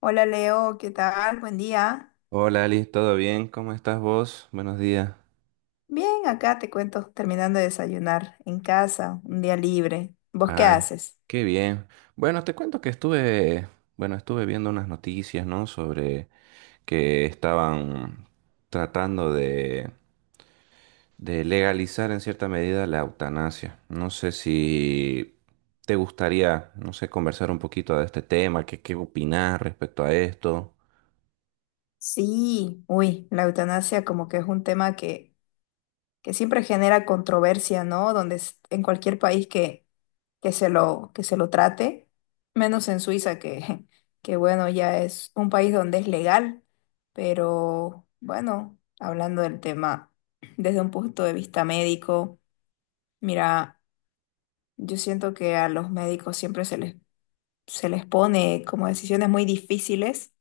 Hola Leo, ¿qué tal? Buen día. Hola Ali, ¿todo bien? ¿Cómo estás vos? Buenos días. Bien, acá te cuento, terminando de desayunar en casa, un día libre. ¿Vos qué Ay, haces? qué bien. Bueno, te cuento que estuve viendo unas noticias, ¿no? Sobre que estaban tratando de legalizar en cierta medida la eutanasia. No sé si te gustaría, no sé, conversar un poquito de este tema, qué opinás respecto a esto. Sí, uy, la eutanasia como que es un tema que siempre genera controversia, ¿no? Donde en cualquier país que se lo, que se lo trate, menos en Suiza, que, que bueno, ya es un país donde es legal, pero bueno, hablando del tema desde un punto de vista médico, mira. Yo siento que a los médicos siempre se les pone como decisiones muy difíciles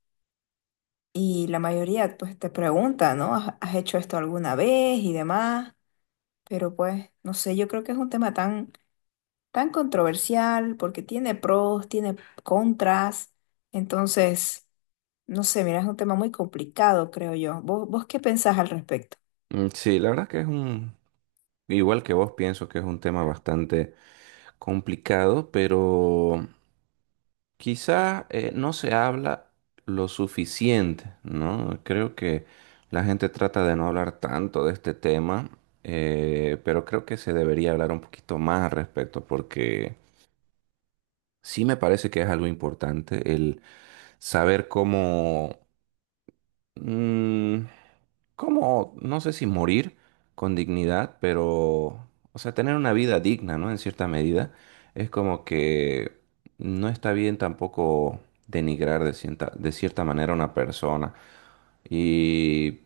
y la mayoría pues te pregunta, ¿no? ¿Has hecho esto alguna vez y demás? Pero pues, no sé, yo creo que es un tema tan, tan controversial porque tiene pros, tiene contras. Entonces, no sé, mira, es un tema muy complicado, creo yo. ¿Vos qué pensás al respecto? Sí, la verdad que es igual que vos, pienso que es un tema bastante complicado, pero quizás no se habla lo suficiente, ¿no? Creo que la gente trata de no hablar tanto de este tema, pero creo que se debería hablar un poquito más al respecto porque sí me parece que es algo importante el saber cómo... mm, como, no sé si morir con dignidad, pero, o sea, tener una vida digna, ¿no? En cierta medida, es como que no está bien tampoco denigrar de de cierta manera a una persona. Y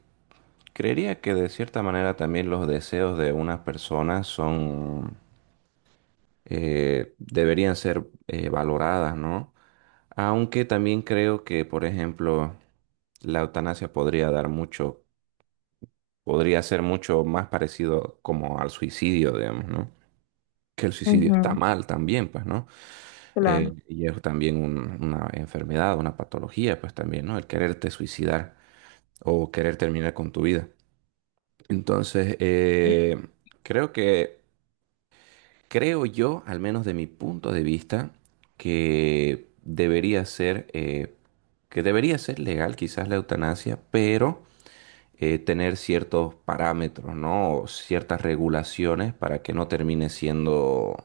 creería que de cierta manera también los deseos de unas personas deberían ser valoradas, ¿no? Aunque también creo que, por ejemplo, la eutanasia podría ser mucho más parecido como al suicidio, digamos, ¿no? Que el suicidio está Ujú. mal también, pues, ¿no? Claro, Y es también una enfermedad, una patología, pues también, ¿no? El quererte suicidar o querer terminar con tu vida. Entonces, creo que, creo yo, al menos de mi punto de vista, que debería ser que debería ser legal quizás la eutanasia, pero tener ciertos parámetros, ¿no? O ciertas regulaciones para que no termine siendo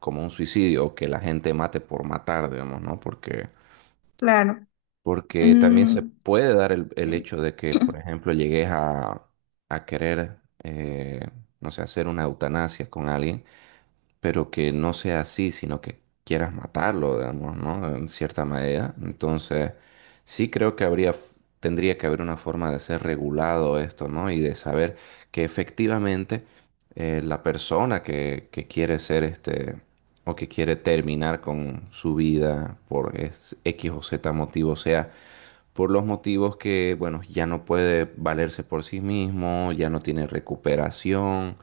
como un suicidio o que la gente mate por matar, digamos, ¿no? Porque, claro. porque también se Mm. puede dar el hecho de que, por ejemplo, llegues a querer, eh, no sé, hacer una eutanasia con alguien pero que no sea así, sino que quieras matarlo, digamos, ¿no? En cierta medida. Entonces, sí creo que habría, tendría que haber una forma de ser regulado esto, ¿no? Y de saber que efectivamente la persona que quiere ser este, o que quiere terminar con su vida por X o Z motivo, sea por los motivos que, bueno, ya no puede valerse por sí mismo, ya no tiene recuperación,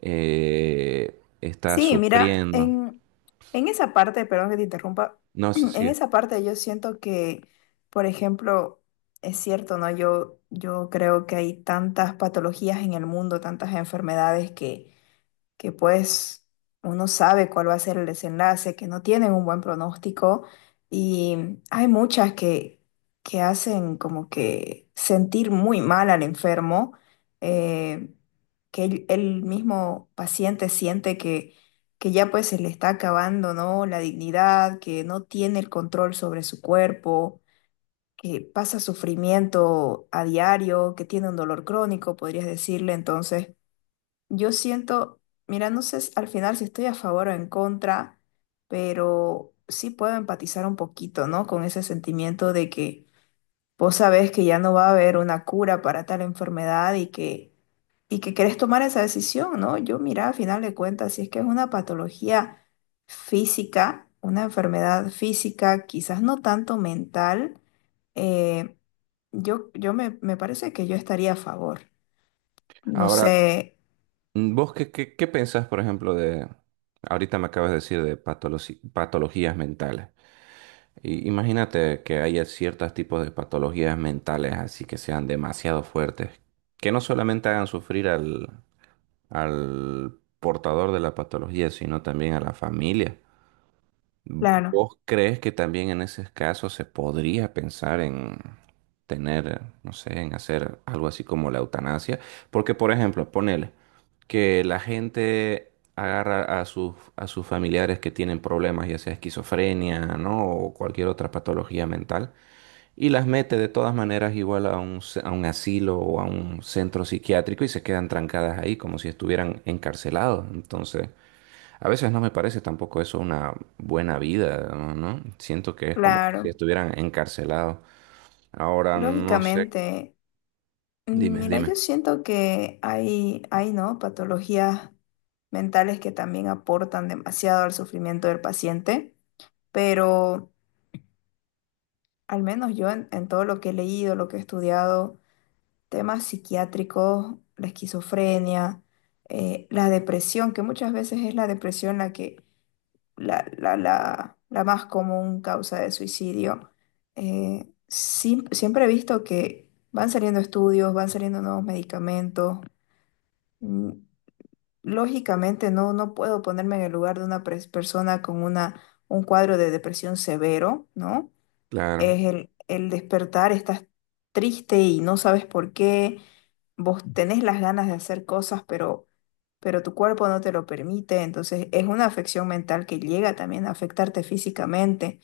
está Sí, mira, sufriendo. en esa parte, perdón que te interrumpa, No sé en si... esa parte yo siento que, por ejemplo, es cierto, ¿no? Yo creo que hay tantas patologías en el mundo, tantas enfermedades que pues uno sabe cuál va a ser el desenlace, que no tienen un buen pronóstico y hay muchas que hacen como que sentir muy mal al enfermo, eh, que el mismo paciente siente que ya pues se le está acabando, ¿no? La dignidad, que no tiene el control sobre su cuerpo, que pasa sufrimiento a diario, que tiene un dolor crónico, podrías decirle. Entonces yo siento, mira, no sé al final si estoy a favor o en contra, pero sí puedo empatizar un poquito, ¿no? Con ese sentimiento de que vos sabés que ya no va a haber una cura para tal enfermedad y que querés tomar esa decisión, ¿no? Yo, mira, al final de cuentas, si es que es una patología física, una enfermedad física, quizás no tanto mental, eh, yo me, me parece que yo estaría a favor. No Ahora, sé, vos qué pensás, por ejemplo, de... Ahorita me acabas de decir de patologías mentales. Y imagínate que haya ciertos tipos de patologías mentales así que sean demasiado fuertes, que no solamente hagan sufrir al portador de la patología, sino también a la familia. claro, ¿Vos crees que también en ese caso se podría pensar en tener, no sé, en hacer algo así como la eutanasia? Porque, por ejemplo, ponele que la gente agarra a a sus familiares que tienen problemas, ya sea esquizofrenia, ¿no? O cualquier otra patología mental, y las mete de todas maneras igual a a un asilo o a un centro psiquiátrico y se quedan trancadas ahí como si estuvieran encarcelados. Entonces... A veces no me parece tampoco eso una buena vida, ¿no? ¿No? Siento que es como que si claro. estuvieran encarcelados. Ahora no sé. Lógicamente, Dime, mira, yo dime. siento que hay, ¿no? Patologías mentales que también aportan demasiado al sufrimiento del paciente, pero al menos yo en todo lo que he leído, lo que he estudiado, temas psiquiátricos, la esquizofrenia, la depresión, que muchas veces es la depresión la que la más común causa de suicidio. Siempre he visto que van saliendo estudios, van saliendo nuevos medicamentos. Mm, Lógicamente no puedo ponerme en el lugar de una persona con un cuadro de depresión severo, ¿no? Claro, Es el despertar, estás triste y no sabes por qué, vos tenés las ganas de hacer cosas, pero tu cuerpo no te lo permite. Entonces es una afección mental que llega también a afectarte físicamente,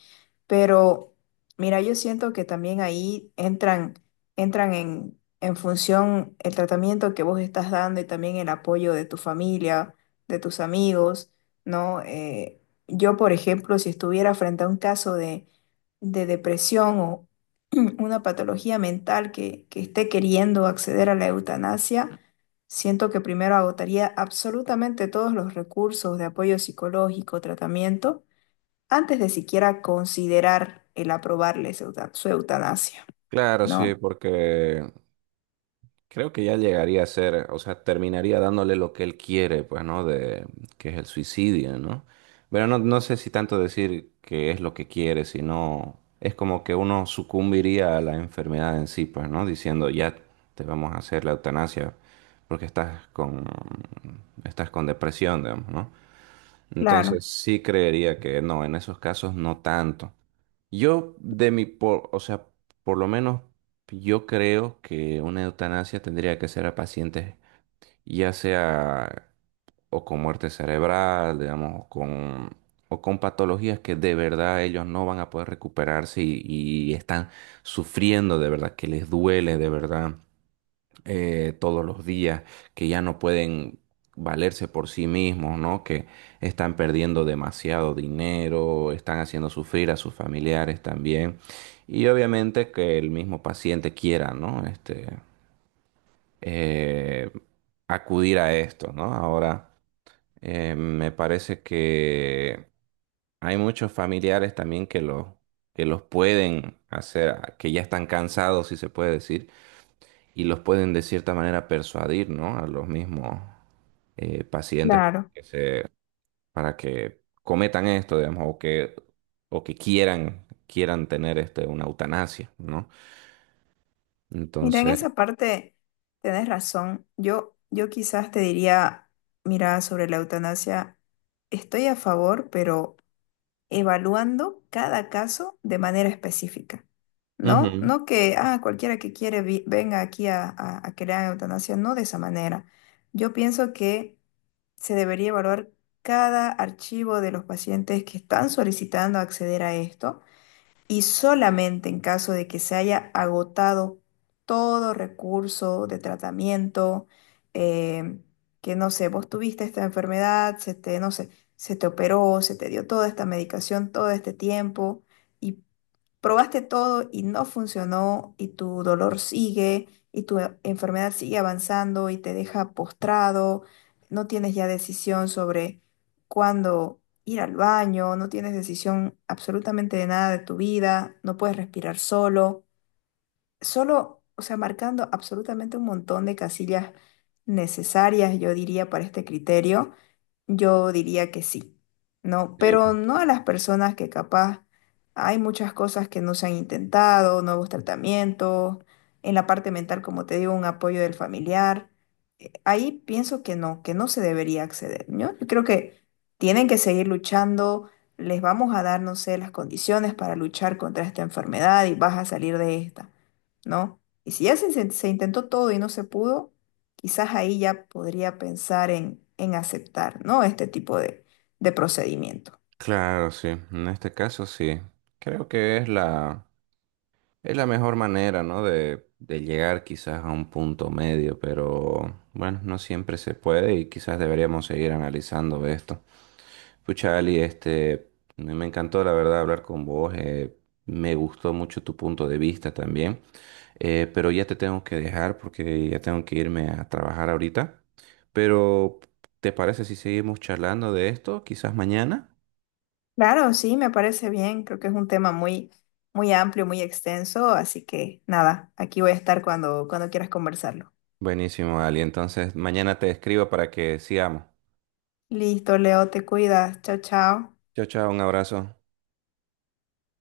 pero mira, yo siento que también ahí entran en función el tratamiento que vos estás dando y también el apoyo de tu familia, de tus amigos, ¿no? Yo, por ejemplo, si estuviera frente a un caso de depresión o una patología mental que esté queriendo acceder a la eutanasia. Siento que primero agotaría absolutamente todos los recursos de apoyo psicológico, tratamiento, antes de siquiera considerar el aprobarle su eutanasia, claro, sí, ¿no? porque creo que ya llegaría a ser, o sea, terminaría dándole lo que él quiere, pues, ¿no? De que es el suicidio, ¿no? Pero no, no sé si tanto decir que es lo que quiere, sino es como que uno sucumbiría a la enfermedad en sí, pues, ¿no? Diciendo, ya te vamos a hacer la eutanasia porque estás con depresión, digamos, ¿no? Claro, Entonces sí creería que no, en esos casos no tanto. Yo, de mi, por, O sea, por lo menos yo creo que una eutanasia tendría que ser a pacientes, ya sea o con muerte cerebral, digamos, o con patologías que de verdad ellos no van a poder recuperarse y están sufriendo de verdad, que les duele de verdad todos los días, que ya no pueden valerse por sí mismos, ¿no? Que están perdiendo demasiado dinero, están haciendo sufrir a sus familiares también. Y obviamente que el mismo paciente quiera, ¿no? Este, eh, acudir a esto, ¿no? Ahora, me parece que hay muchos familiares también que los pueden hacer, que ya están cansados, si se puede decir, y los pueden de cierta manera persuadir, ¿no? A los mismos pacientes para claro. que para que cometan esto, digamos, o que quieran tener este, una eutanasia, ¿no? Mira, en Entonces, esa parte tenés razón. Yo quizás te diría, mira, sobre la eutanasia, estoy a favor, pero evaluando cada caso de manera específica, ¿no? ujú. No que, ah, cualquiera que quiere venga aquí a, a que le hagan eutanasia, no de esa manera. Yo pienso que se debería evaluar cada archivo de los pacientes que están solicitando acceder a esto y solamente en caso de que se haya agotado todo recurso de tratamiento, eh, que no sé, vos tuviste esta enfermedad, se te, no sé, se te operó, se te dio toda esta medicación todo este tiempo y probaste todo y no funcionó y tu dolor sigue y tu enfermedad sigue avanzando y te deja postrado, no tienes ya decisión sobre cuándo ir al baño, no tienes decisión absolutamente de nada de tu vida, no puedes respirar solo, o sea, marcando absolutamente un montón de casillas necesarias, yo diría, para este criterio, yo diría que sí, ¿no? Sí, Pero pues. no a las personas que capaz hay muchas cosas que no se han intentado, nuevos tratamientos, en la parte mental, como te digo, un apoyo del familiar. Ahí pienso que no se debería acceder, ¿no? Yo creo que tienen que seguir luchando, les vamos a dar, no sé, las condiciones para luchar contra esta enfermedad y vas a salir de esta. ¿No? Y si ya se intentó todo y no se pudo, quizás ahí ya podría pensar en aceptar, ¿no? Este tipo de procedimiento. Claro, sí, en este caso sí, creo que es es la mejor manera, ¿no? De llegar quizás a un punto medio, pero bueno, no siempre se puede y quizás deberíamos seguir analizando esto. Pucha, Ali, este, me encantó la verdad hablar con vos. Me gustó mucho tu punto de vista también. Pero ya te tengo que dejar porque ya tengo que irme a trabajar ahorita. Pero, ¿te parece si seguimos charlando de esto? Quizás mañana. Claro, sí, me parece bien. Creo que es un tema muy, muy amplio, muy extenso, así que nada, aquí voy a estar cuando, cuando quieras conversarlo. Buenísimo, Ali. Entonces, mañana te escribo para que sigamos. Listo, Leo, te cuidas. Chao, chao. Chao, chao, un abrazo.